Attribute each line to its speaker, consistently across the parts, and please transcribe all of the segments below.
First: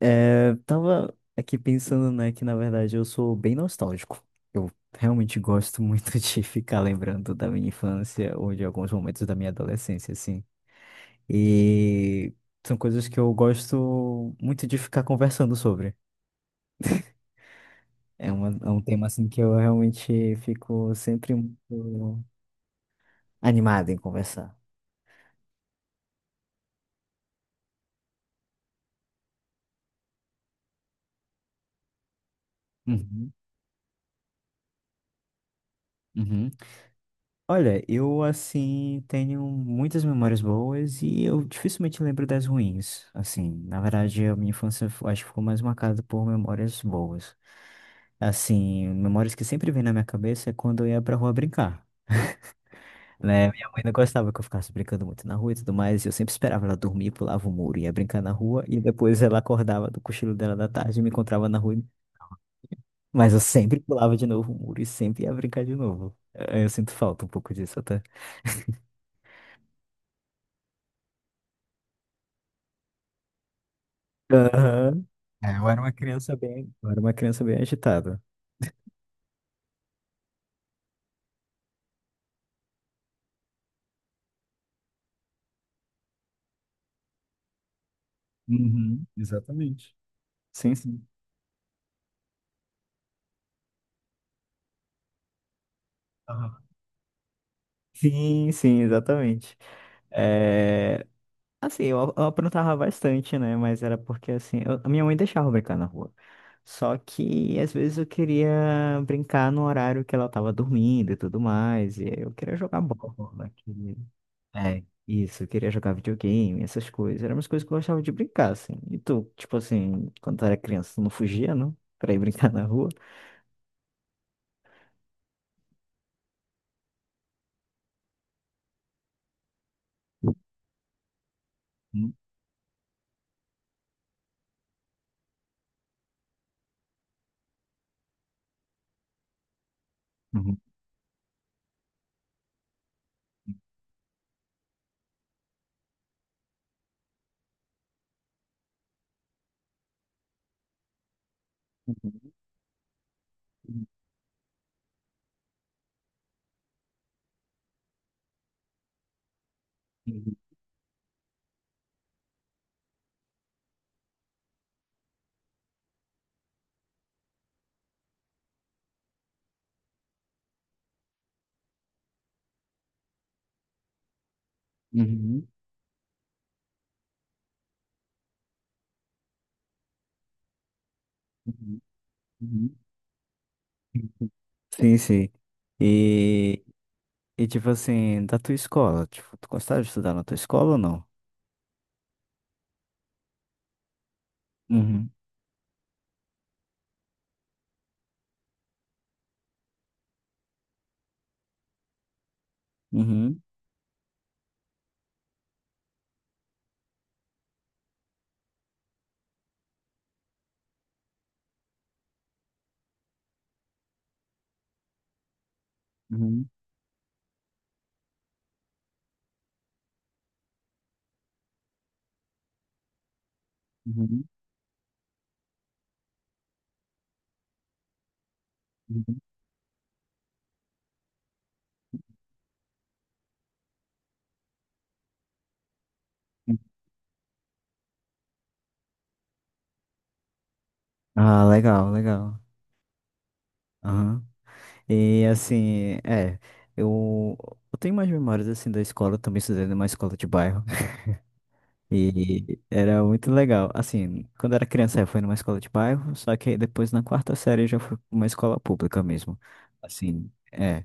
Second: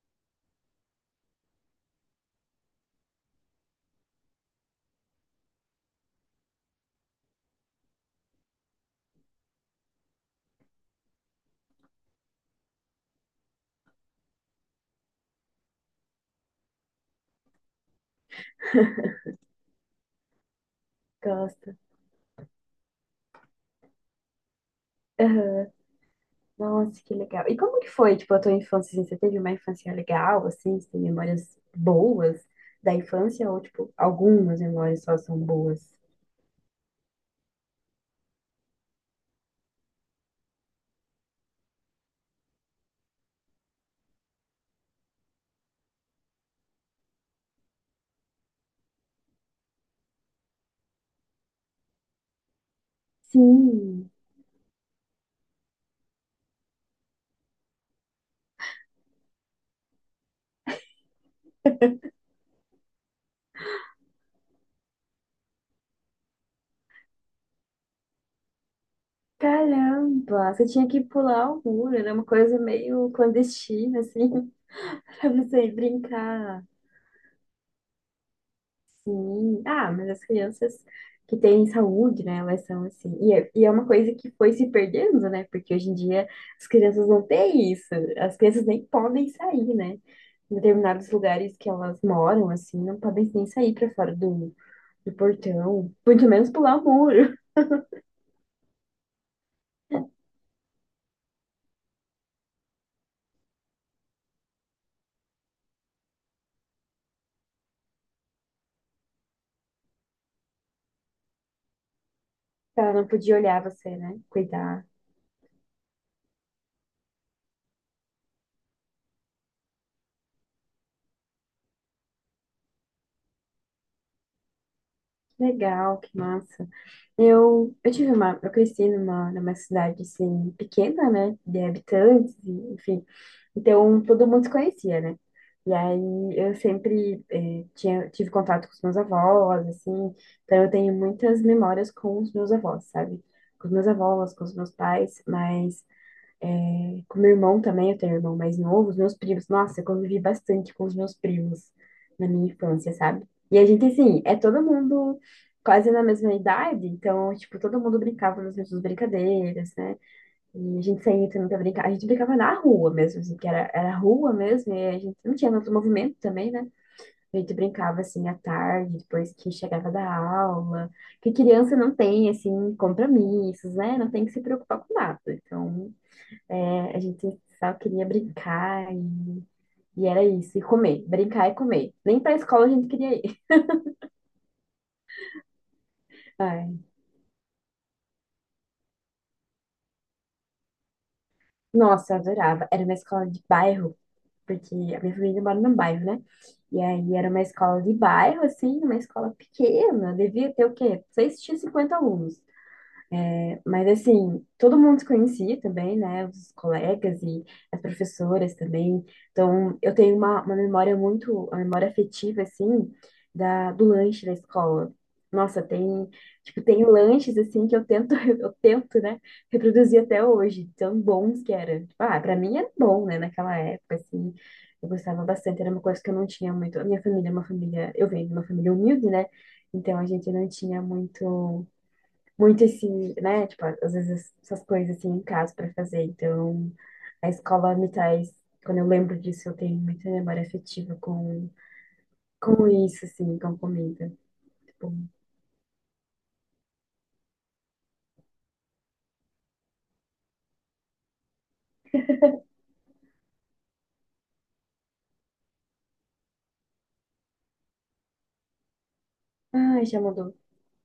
Speaker 1: É, tava aqui pensando, né, que na verdade eu sou bem nostálgico. Eu realmente gosto muito de ficar lembrando da minha infância ou de alguns momentos da minha adolescência, assim. E são coisas que eu gosto muito de ficar conversando sobre. É, é um tema, assim, que eu realmente fico sempre
Speaker 2: Gosto.
Speaker 1: muito animado em conversar.
Speaker 2: Aham. Nossa, que legal. E como que foi, tipo, a tua infância, assim? Você teve uma infância legal, assim? Você tem memórias boas da
Speaker 1: Uhum,
Speaker 2: infância? Ou, tipo, algumas memórias só são boas?
Speaker 1: uhum. Olha, eu assim tenho muitas memórias boas e eu dificilmente lembro das ruins. Assim, na verdade, a minha infância acho que ficou mais marcada por memórias boas. Assim, memórias que sempre vêm na minha cabeça é quando eu ia pra rua brincar, né? Minha mãe não
Speaker 2: Sim.
Speaker 1: gostava que eu ficasse brincando muito na rua e tudo mais, e eu sempre esperava ela dormir, pulava o muro, ia brincar na rua e depois ela acordava do cochilo dela da tarde e me encontrava na rua, mas eu sempre pulava de novo o muro e sempre ia brincar de novo. Eu sinto falta um pouco disso até.
Speaker 2: Caramba, você tinha que pular o muro. Era uma coisa meio clandestina, assim,
Speaker 1: Aham.
Speaker 2: pra
Speaker 1: É,
Speaker 2: você brincar.
Speaker 1: eu era uma criança bem agitada.
Speaker 2: Sim. Ah, mas as crianças que têm saúde, né, elas são assim. E é uma coisa que foi se perdendo, né? Porque hoje em dia as crianças não têm isso. As crianças nem
Speaker 1: Uhum,
Speaker 2: podem sair,
Speaker 1: exatamente.
Speaker 2: né? Em
Speaker 1: Sim, sim.
Speaker 2: determinados lugares que elas moram, assim, não podem nem sair para fora do, portão. Muito menos
Speaker 1: Aham.
Speaker 2: pular o muro.
Speaker 1: Sim, sim, exatamente. É, assim, eu aprontava bastante, né? Mas era porque, assim, a minha mãe deixava eu brincar na rua. Só que, às vezes, eu queria brincar no horário que ela tava dormindo e tudo mais. E eu queria jogar
Speaker 2: Ela não
Speaker 1: bola.
Speaker 2: podia
Speaker 1: Né?
Speaker 2: olhar você, né?
Speaker 1: É,
Speaker 2: Cuidar.
Speaker 1: isso, eu queria jogar videogame, essas coisas. Eram umas coisas que eu gostava de brincar, assim. E tu, tipo assim, quando tu era criança, tu não fugia, não? Pra ir brincar na rua?
Speaker 2: Legal, que massa. Eu cresci numa cidade assim pequena, né, de
Speaker 1: Uhum,
Speaker 2: habitantes, e, enfim. Então todo mundo se conhecia, né? E aí eu sempre tive contato com os meus avós, assim.
Speaker 1: uhum,
Speaker 2: Então eu tenho muitas memórias com os meus avós, sabe? Com os meus avós, com os meus pais, mas é, com meu irmão também, eu tenho um irmão mais novo, os meus primos. Nossa, eu convivi bastante com os meus primos na
Speaker 1: uhum,
Speaker 2: minha infância, sabe? E a gente, assim, é todo mundo quase na mesma idade, então, tipo, todo mundo brincava nas mesmas brincadeiras, né?
Speaker 1: uhum,
Speaker 2: E a gente saía também pra brincar. A gente brincava na rua mesmo, assim, que era, era rua mesmo, e a gente não tinha tanto movimento também, né? A gente brincava, assim, à tarde, depois que chegava da aula. Que criança não tem, assim, compromissos, né? Não tem que se preocupar com nada.
Speaker 1: uhum,
Speaker 2: Então, é, a gente só queria brincar e era isso, e comer, brincar e
Speaker 1: uhum,
Speaker 2: comer. Nem pra escola a
Speaker 1: uhum.
Speaker 2: gente queria ir.
Speaker 1: Uhum. Sim, sim. E,
Speaker 2: Ai,
Speaker 1: e tipo assim, da tua escola, tipo, tu gostava de estudar na tua escola ou não?
Speaker 2: nossa, eu adorava. Era uma escola de bairro, porque a
Speaker 1: Uhum,
Speaker 2: minha família mora num bairro, né? E aí era uma escola de bairro, assim, uma escola pequena, devia ter o quê? 6 Tinha 50 alunos.
Speaker 1: uhum,
Speaker 2: Mas assim, todo mundo se conhecia também, né? Os colegas e as professoras também. Então, eu tenho uma memória muito, uma memória afetiva, assim, da, do lanche da escola. Nossa, tem,
Speaker 1: uhum,
Speaker 2: tipo, tem lanches, assim, que eu tento, eu tento, né, reproduzir até hoje, tão bons que era. Tipo, ah, pra mim era bom, né, naquela época,
Speaker 1: uhum,
Speaker 2: assim, eu gostava bastante, era uma coisa que eu não tinha muito. A minha família é uma família, eu venho de uma família humilde,
Speaker 1: uhum.
Speaker 2: né? Então, a gente não tinha muito esse, né? Tipo, às vezes essas coisas assim em casa para fazer.
Speaker 1: Uhum.
Speaker 2: Então, a escola me traz, quando eu lembro disso, eu tenho muita memória afetiva
Speaker 1: Ah, legal, legal.
Speaker 2: com isso, assim, com comida. Tipo,
Speaker 1: E assim, é, eu, eu tenho mais memórias assim da escola, eu também estudei numa escola de bairro. E era muito legal. Assim, quando eu era criança eu fui numa escola de bairro, só que aí depois na quarta série eu já fui pra uma escola pública mesmo.
Speaker 2: ai, já
Speaker 1: Assim,
Speaker 2: mudou.
Speaker 1: é,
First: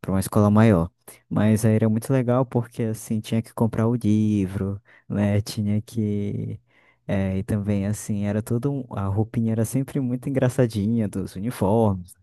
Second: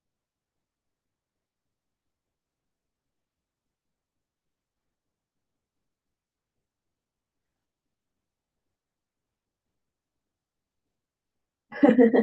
Speaker 1: pra uma escola maior. Mas aí era muito legal porque assim, tinha que comprar o livro, né? Tinha que. É, e também assim, era tudo a roupinha era sempre muito engraçadinha dos uniformes.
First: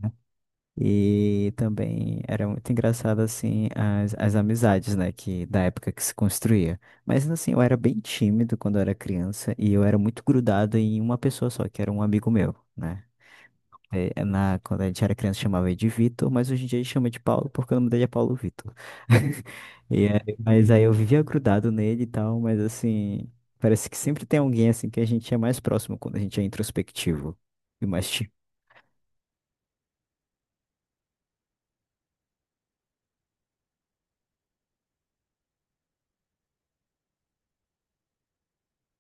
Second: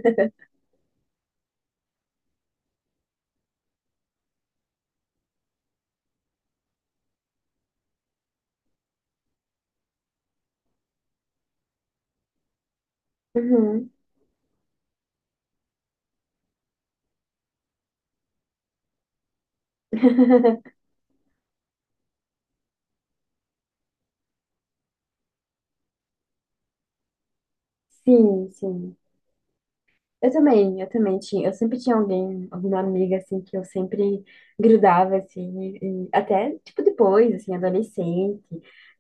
Speaker 1: E também era muito engraçado, assim, as amizades, né, que da época que se construía. Mas, assim, eu era bem tímido quando eu era criança e eu era muito grudado em uma pessoa só, que era um amigo meu, né?
Speaker 2: Uhum.
Speaker 1: Quando a gente era criança chamava ele de Vitor, mas hoje em dia ele chama de Paulo porque o nome dele é Paulo Vitor. Mas aí eu vivia grudado nele e tal, mas, assim, parece que sempre tem alguém, assim, que a gente é mais próximo quando a gente é introspectivo e mais tímido.
Speaker 2: Sim, sim. Eu sempre tinha alguém, alguma amiga assim que eu sempre grudava assim, e até tipo depois, assim, adolescente,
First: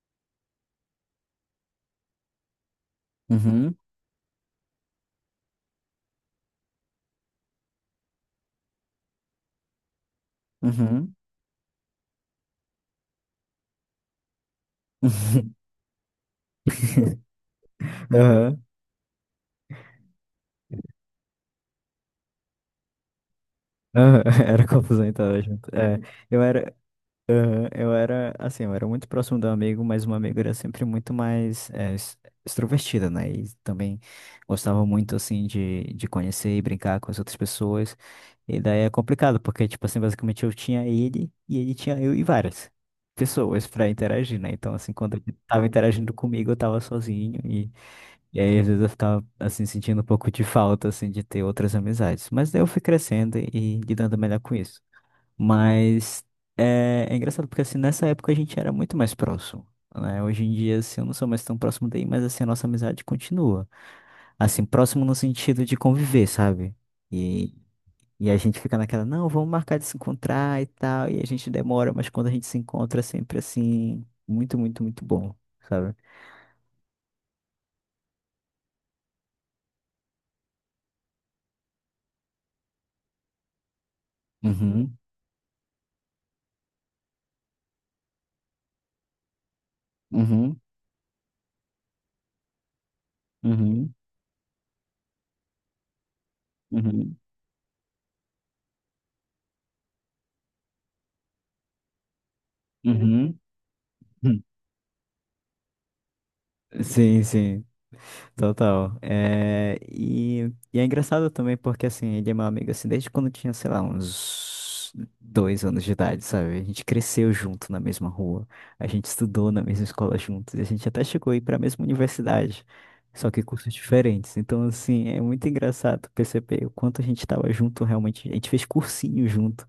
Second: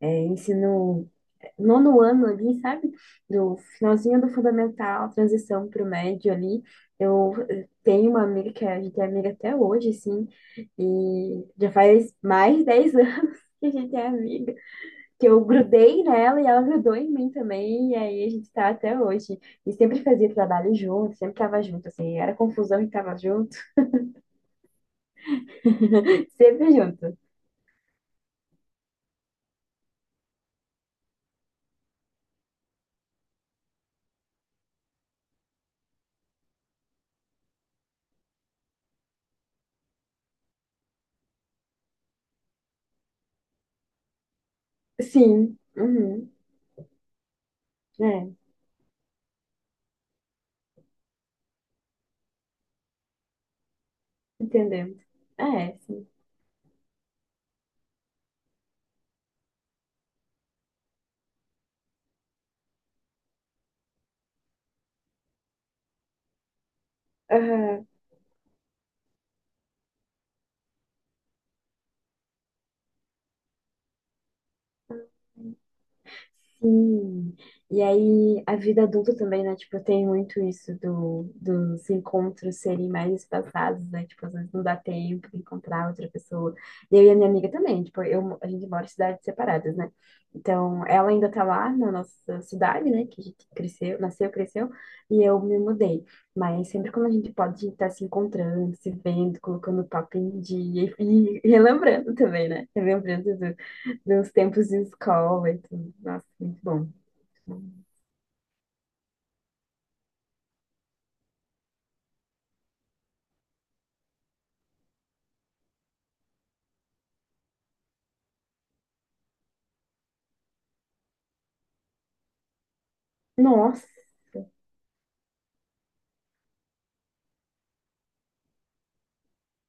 Speaker 2: é, ensino nono ano ali, sabe? Do
Speaker 1: Uhum,
Speaker 2: finalzinho do fundamental, transição para o médio ali. Eu tenho uma amiga que é, a gente é amiga até hoje, assim,
Speaker 1: uhum.
Speaker 2: e já faz mais de 10 anos que a gente é amiga, que eu grudei nela e ela grudou em mim também, e aí a gente
Speaker 1: Aham.
Speaker 2: tá até hoje. E sempre fazia trabalho junto, sempre tava junto, assim, era confusão e tava junto,
Speaker 1: Aham, era confusão então, tava junto. É, eu
Speaker 2: sempre
Speaker 1: era,
Speaker 2: junto.
Speaker 1: aham, eu era, assim, eu era muito próximo do amigo, mas uma amigo era sempre muito mais extrovertida, né? E também gostava muito, assim, de conhecer e brincar com as outras pessoas. E daí é complicado, porque, tipo assim, basicamente eu tinha ele e ele tinha eu e várias pessoas pra interagir, né? Então, assim, quando ele
Speaker 2: Sim,
Speaker 1: tava interagindo
Speaker 2: uhum,
Speaker 1: comigo, eu tava sozinho
Speaker 2: é,
Speaker 1: e aí, às vezes, eu ficava, assim, sentindo um pouco de falta, assim, de ter outras amizades. Mas daí eu fui crescendo e lidando melhor com isso.
Speaker 2: entendemos. É, sim.
Speaker 1: Mas é, é engraçado, porque, assim, nessa época a gente era muito mais próximo, né? Hoje em dia, assim, eu não sou mais tão próximo daí, mas, assim, a nossa amizade continua. Assim, próximo no sentido de conviver, sabe? E,
Speaker 2: Aham.
Speaker 1: e a gente fica naquela, não, vamos marcar de se encontrar e tal. E a gente demora, mas quando a gente se encontra, é sempre, assim, muito, muito, muito bom, sabe?
Speaker 2: Sim. E aí, a vida adulta também, né? Tipo, tem muito isso do, dos encontros serem mais espaçados, né? Tipo, às vezes não dá
Speaker 1: Uhum,
Speaker 2: tempo de encontrar outra pessoa. E eu e a minha amiga também, tipo, eu, a gente mora em cidades separadas, né?
Speaker 1: uhum,
Speaker 2: Então, ela ainda tá lá na nossa cidade, né? Que a gente
Speaker 1: uhum,
Speaker 2: cresceu, nasceu, cresceu, e eu me mudei. Mas sempre quando a
Speaker 1: uhum.
Speaker 2: gente pode estar se encontrando, se vendo, colocando o papo em dia e relembrando também, né? Relembrando
Speaker 1: Uhum.
Speaker 2: meus tempos de escola e tudo. Nossa, muito bom. Muito
Speaker 1: Sim, sim,
Speaker 2: bom.
Speaker 1: total. É, e é engraçado também porque, assim, ele é meu amigo, assim, desde quando eu tinha, sei lá, uns dois anos de idade, sabe? A gente cresceu junto na mesma rua, a gente estudou na mesma escola juntos, e a gente até chegou a ir para a mesma universidade, só que cursos
Speaker 2: Nossa,
Speaker 1: diferentes. Então, assim, é muito engraçado perceber o quanto a gente estava junto realmente. A gente fez cursinho junto.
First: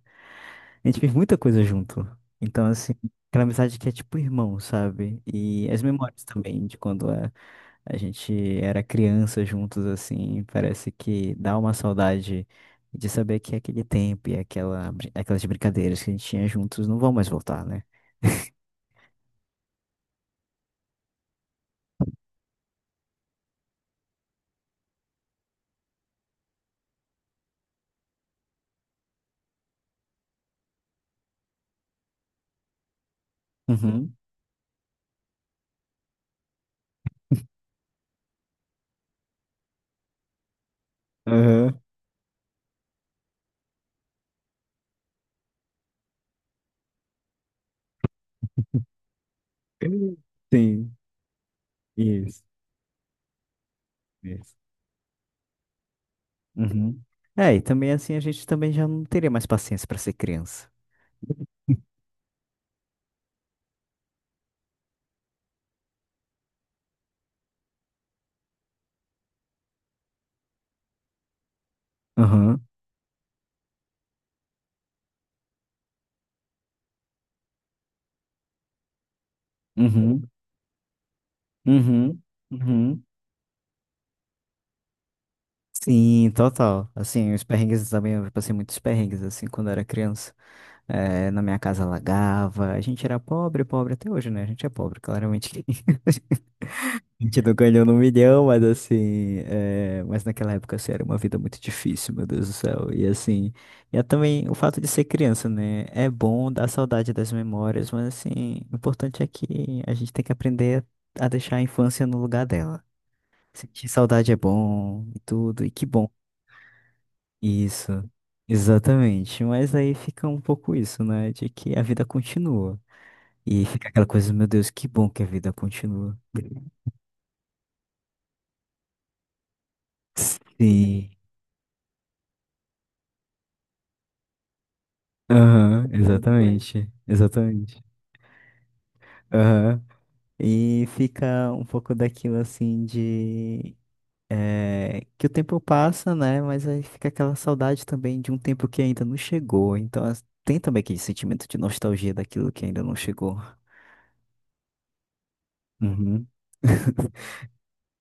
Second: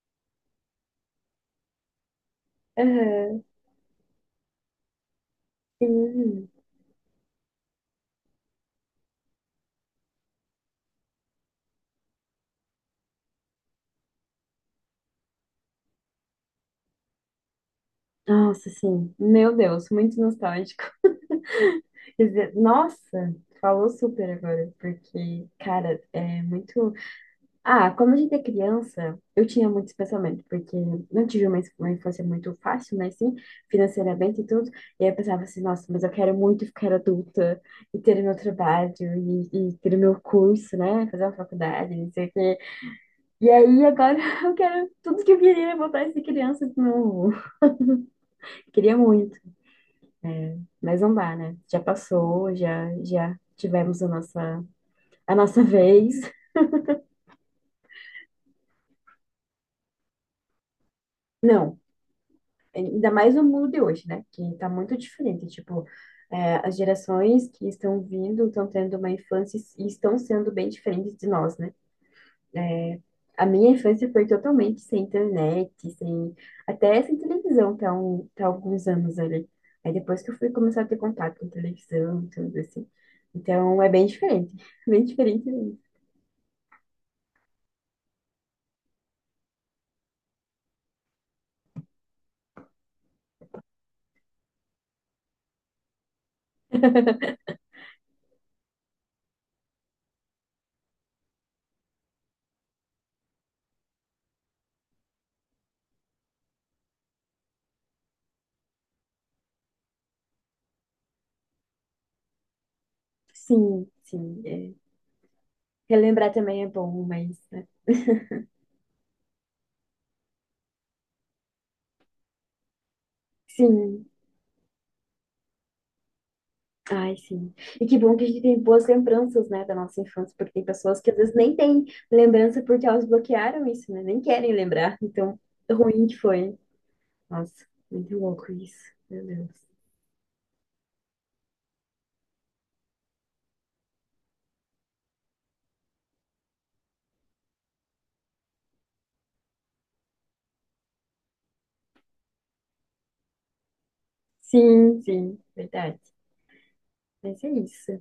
Speaker 1: A gente fez muita coisa junto. Então, assim, aquela
Speaker 2: aham,
Speaker 1: amizade que é tipo irmão, sabe? E as memórias
Speaker 2: sim.
Speaker 1: também de a gente era criança juntos, assim, parece que dá uma saudade de saber que é aquele tempo e aquelas brincadeiras que a gente tinha juntos não vão mais voltar, né?
Speaker 2: Nossa, sim. Meu Deus, muito nostálgico. Quer dizer, nossa, falou super agora, porque, cara, é muito. Ah, quando a gente é criança, eu tinha muito esse pensamento, porque não tive uma infância muito fácil, mas sim,
Speaker 1: Uhum.
Speaker 2: financeiramente e tudo. E aí eu pensava assim, nossa, mas eu quero muito ficar adulta e ter o meu trabalho e ter o meu curso, né? Fazer uma
Speaker 1: Aham.
Speaker 2: faculdade, não sei o quê. E aí, agora eu quero tudo que eu queria era voltar a ser criança de novo. Queria muito,
Speaker 1: Sim,
Speaker 2: mas não dá, né? Já
Speaker 1: isso,
Speaker 2: passou, já tivemos
Speaker 1: isso.
Speaker 2: a nossa vez.
Speaker 1: Uhum. É, e também assim a gente também já não teria mais paciência pra ser criança.
Speaker 2: Não, ainda mais no mundo de hoje, né? Que tá muito diferente, tipo, é, as gerações que estão vindo estão tendo uma infância e estão sendo bem diferentes de nós, né?
Speaker 1: Uhum.
Speaker 2: A minha infância foi totalmente sem internet, sem até sem televisão, até, até alguns anos ali. Aí depois
Speaker 1: Uhum.
Speaker 2: que eu fui começar a ter contato com
Speaker 1: Uhum.
Speaker 2: televisão, tudo assim.
Speaker 1: Uhum.
Speaker 2: Então é bem diferente, bem diferente mesmo.
Speaker 1: Sim, total. Assim, os perrengues também, eu passei muitos perrengues, assim, quando eu era criança. Na minha casa alagava, a gente era pobre, pobre até hoje, né? A gente é pobre, claramente. A gente não ganhou no milhão, mas assim, mas naquela época, assim, era uma vida muito difícil, meu Deus do céu. E assim, e é também o fato de ser criança, né? É bom dar saudade das memórias, mas assim, o importante é que a gente tem que aprender a deixar a infância no lugar dela. Sentir
Speaker 2: Sim,
Speaker 1: saudade é
Speaker 2: sim. É.
Speaker 1: bom e tudo, e que bom.
Speaker 2: Relembrar também é bom, mas né?
Speaker 1: Isso, exatamente. Mas aí fica um pouco isso, né? De que a vida continua. E fica aquela
Speaker 2: Sim,
Speaker 1: coisa, meu Deus, que bom que a vida continua.
Speaker 2: ai sim. E que bom que a gente tem boas lembranças, né, da nossa infância, porque tem pessoas
Speaker 1: Sim.
Speaker 2: que às vezes nem têm lembrança porque elas bloquearam isso, né? Nem querem lembrar. Então,
Speaker 1: Aham,
Speaker 2: ruim que foi.
Speaker 1: exatamente.
Speaker 2: Nossa,
Speaker 1: Exatamente.
Speaker 2: muito louco isso. Meu Deus.
Speaker 1: Aham. E fica um pouco daquilo assim de. Que o tempo passa, né? Mas aí fica aquela saudade também de um tempo que ainda não chegou. Então tem também aquele sentimento de nostalgia daquilo que ainda não chegou.
Speaker 2: Sim, sim, verdade.
Speaker 1: Uhum.
Speaker 2: Mas é isso.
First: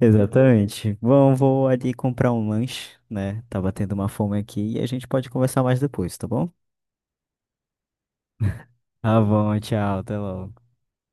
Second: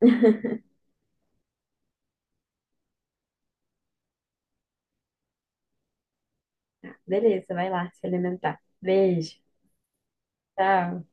Speaker 1: Exatamente. Bom, vou ali comprar um lanche, né? Tá batendo uma fome aqui e a gente pode conversar mais depois, tá bom?
Speaker 2: Beleza, vai lá se alimentar.
Speaker 1: Tá
Speaker 2: Beijo,
Speaker 1: bom, tchau, até logo.
Speaker 2: tchau.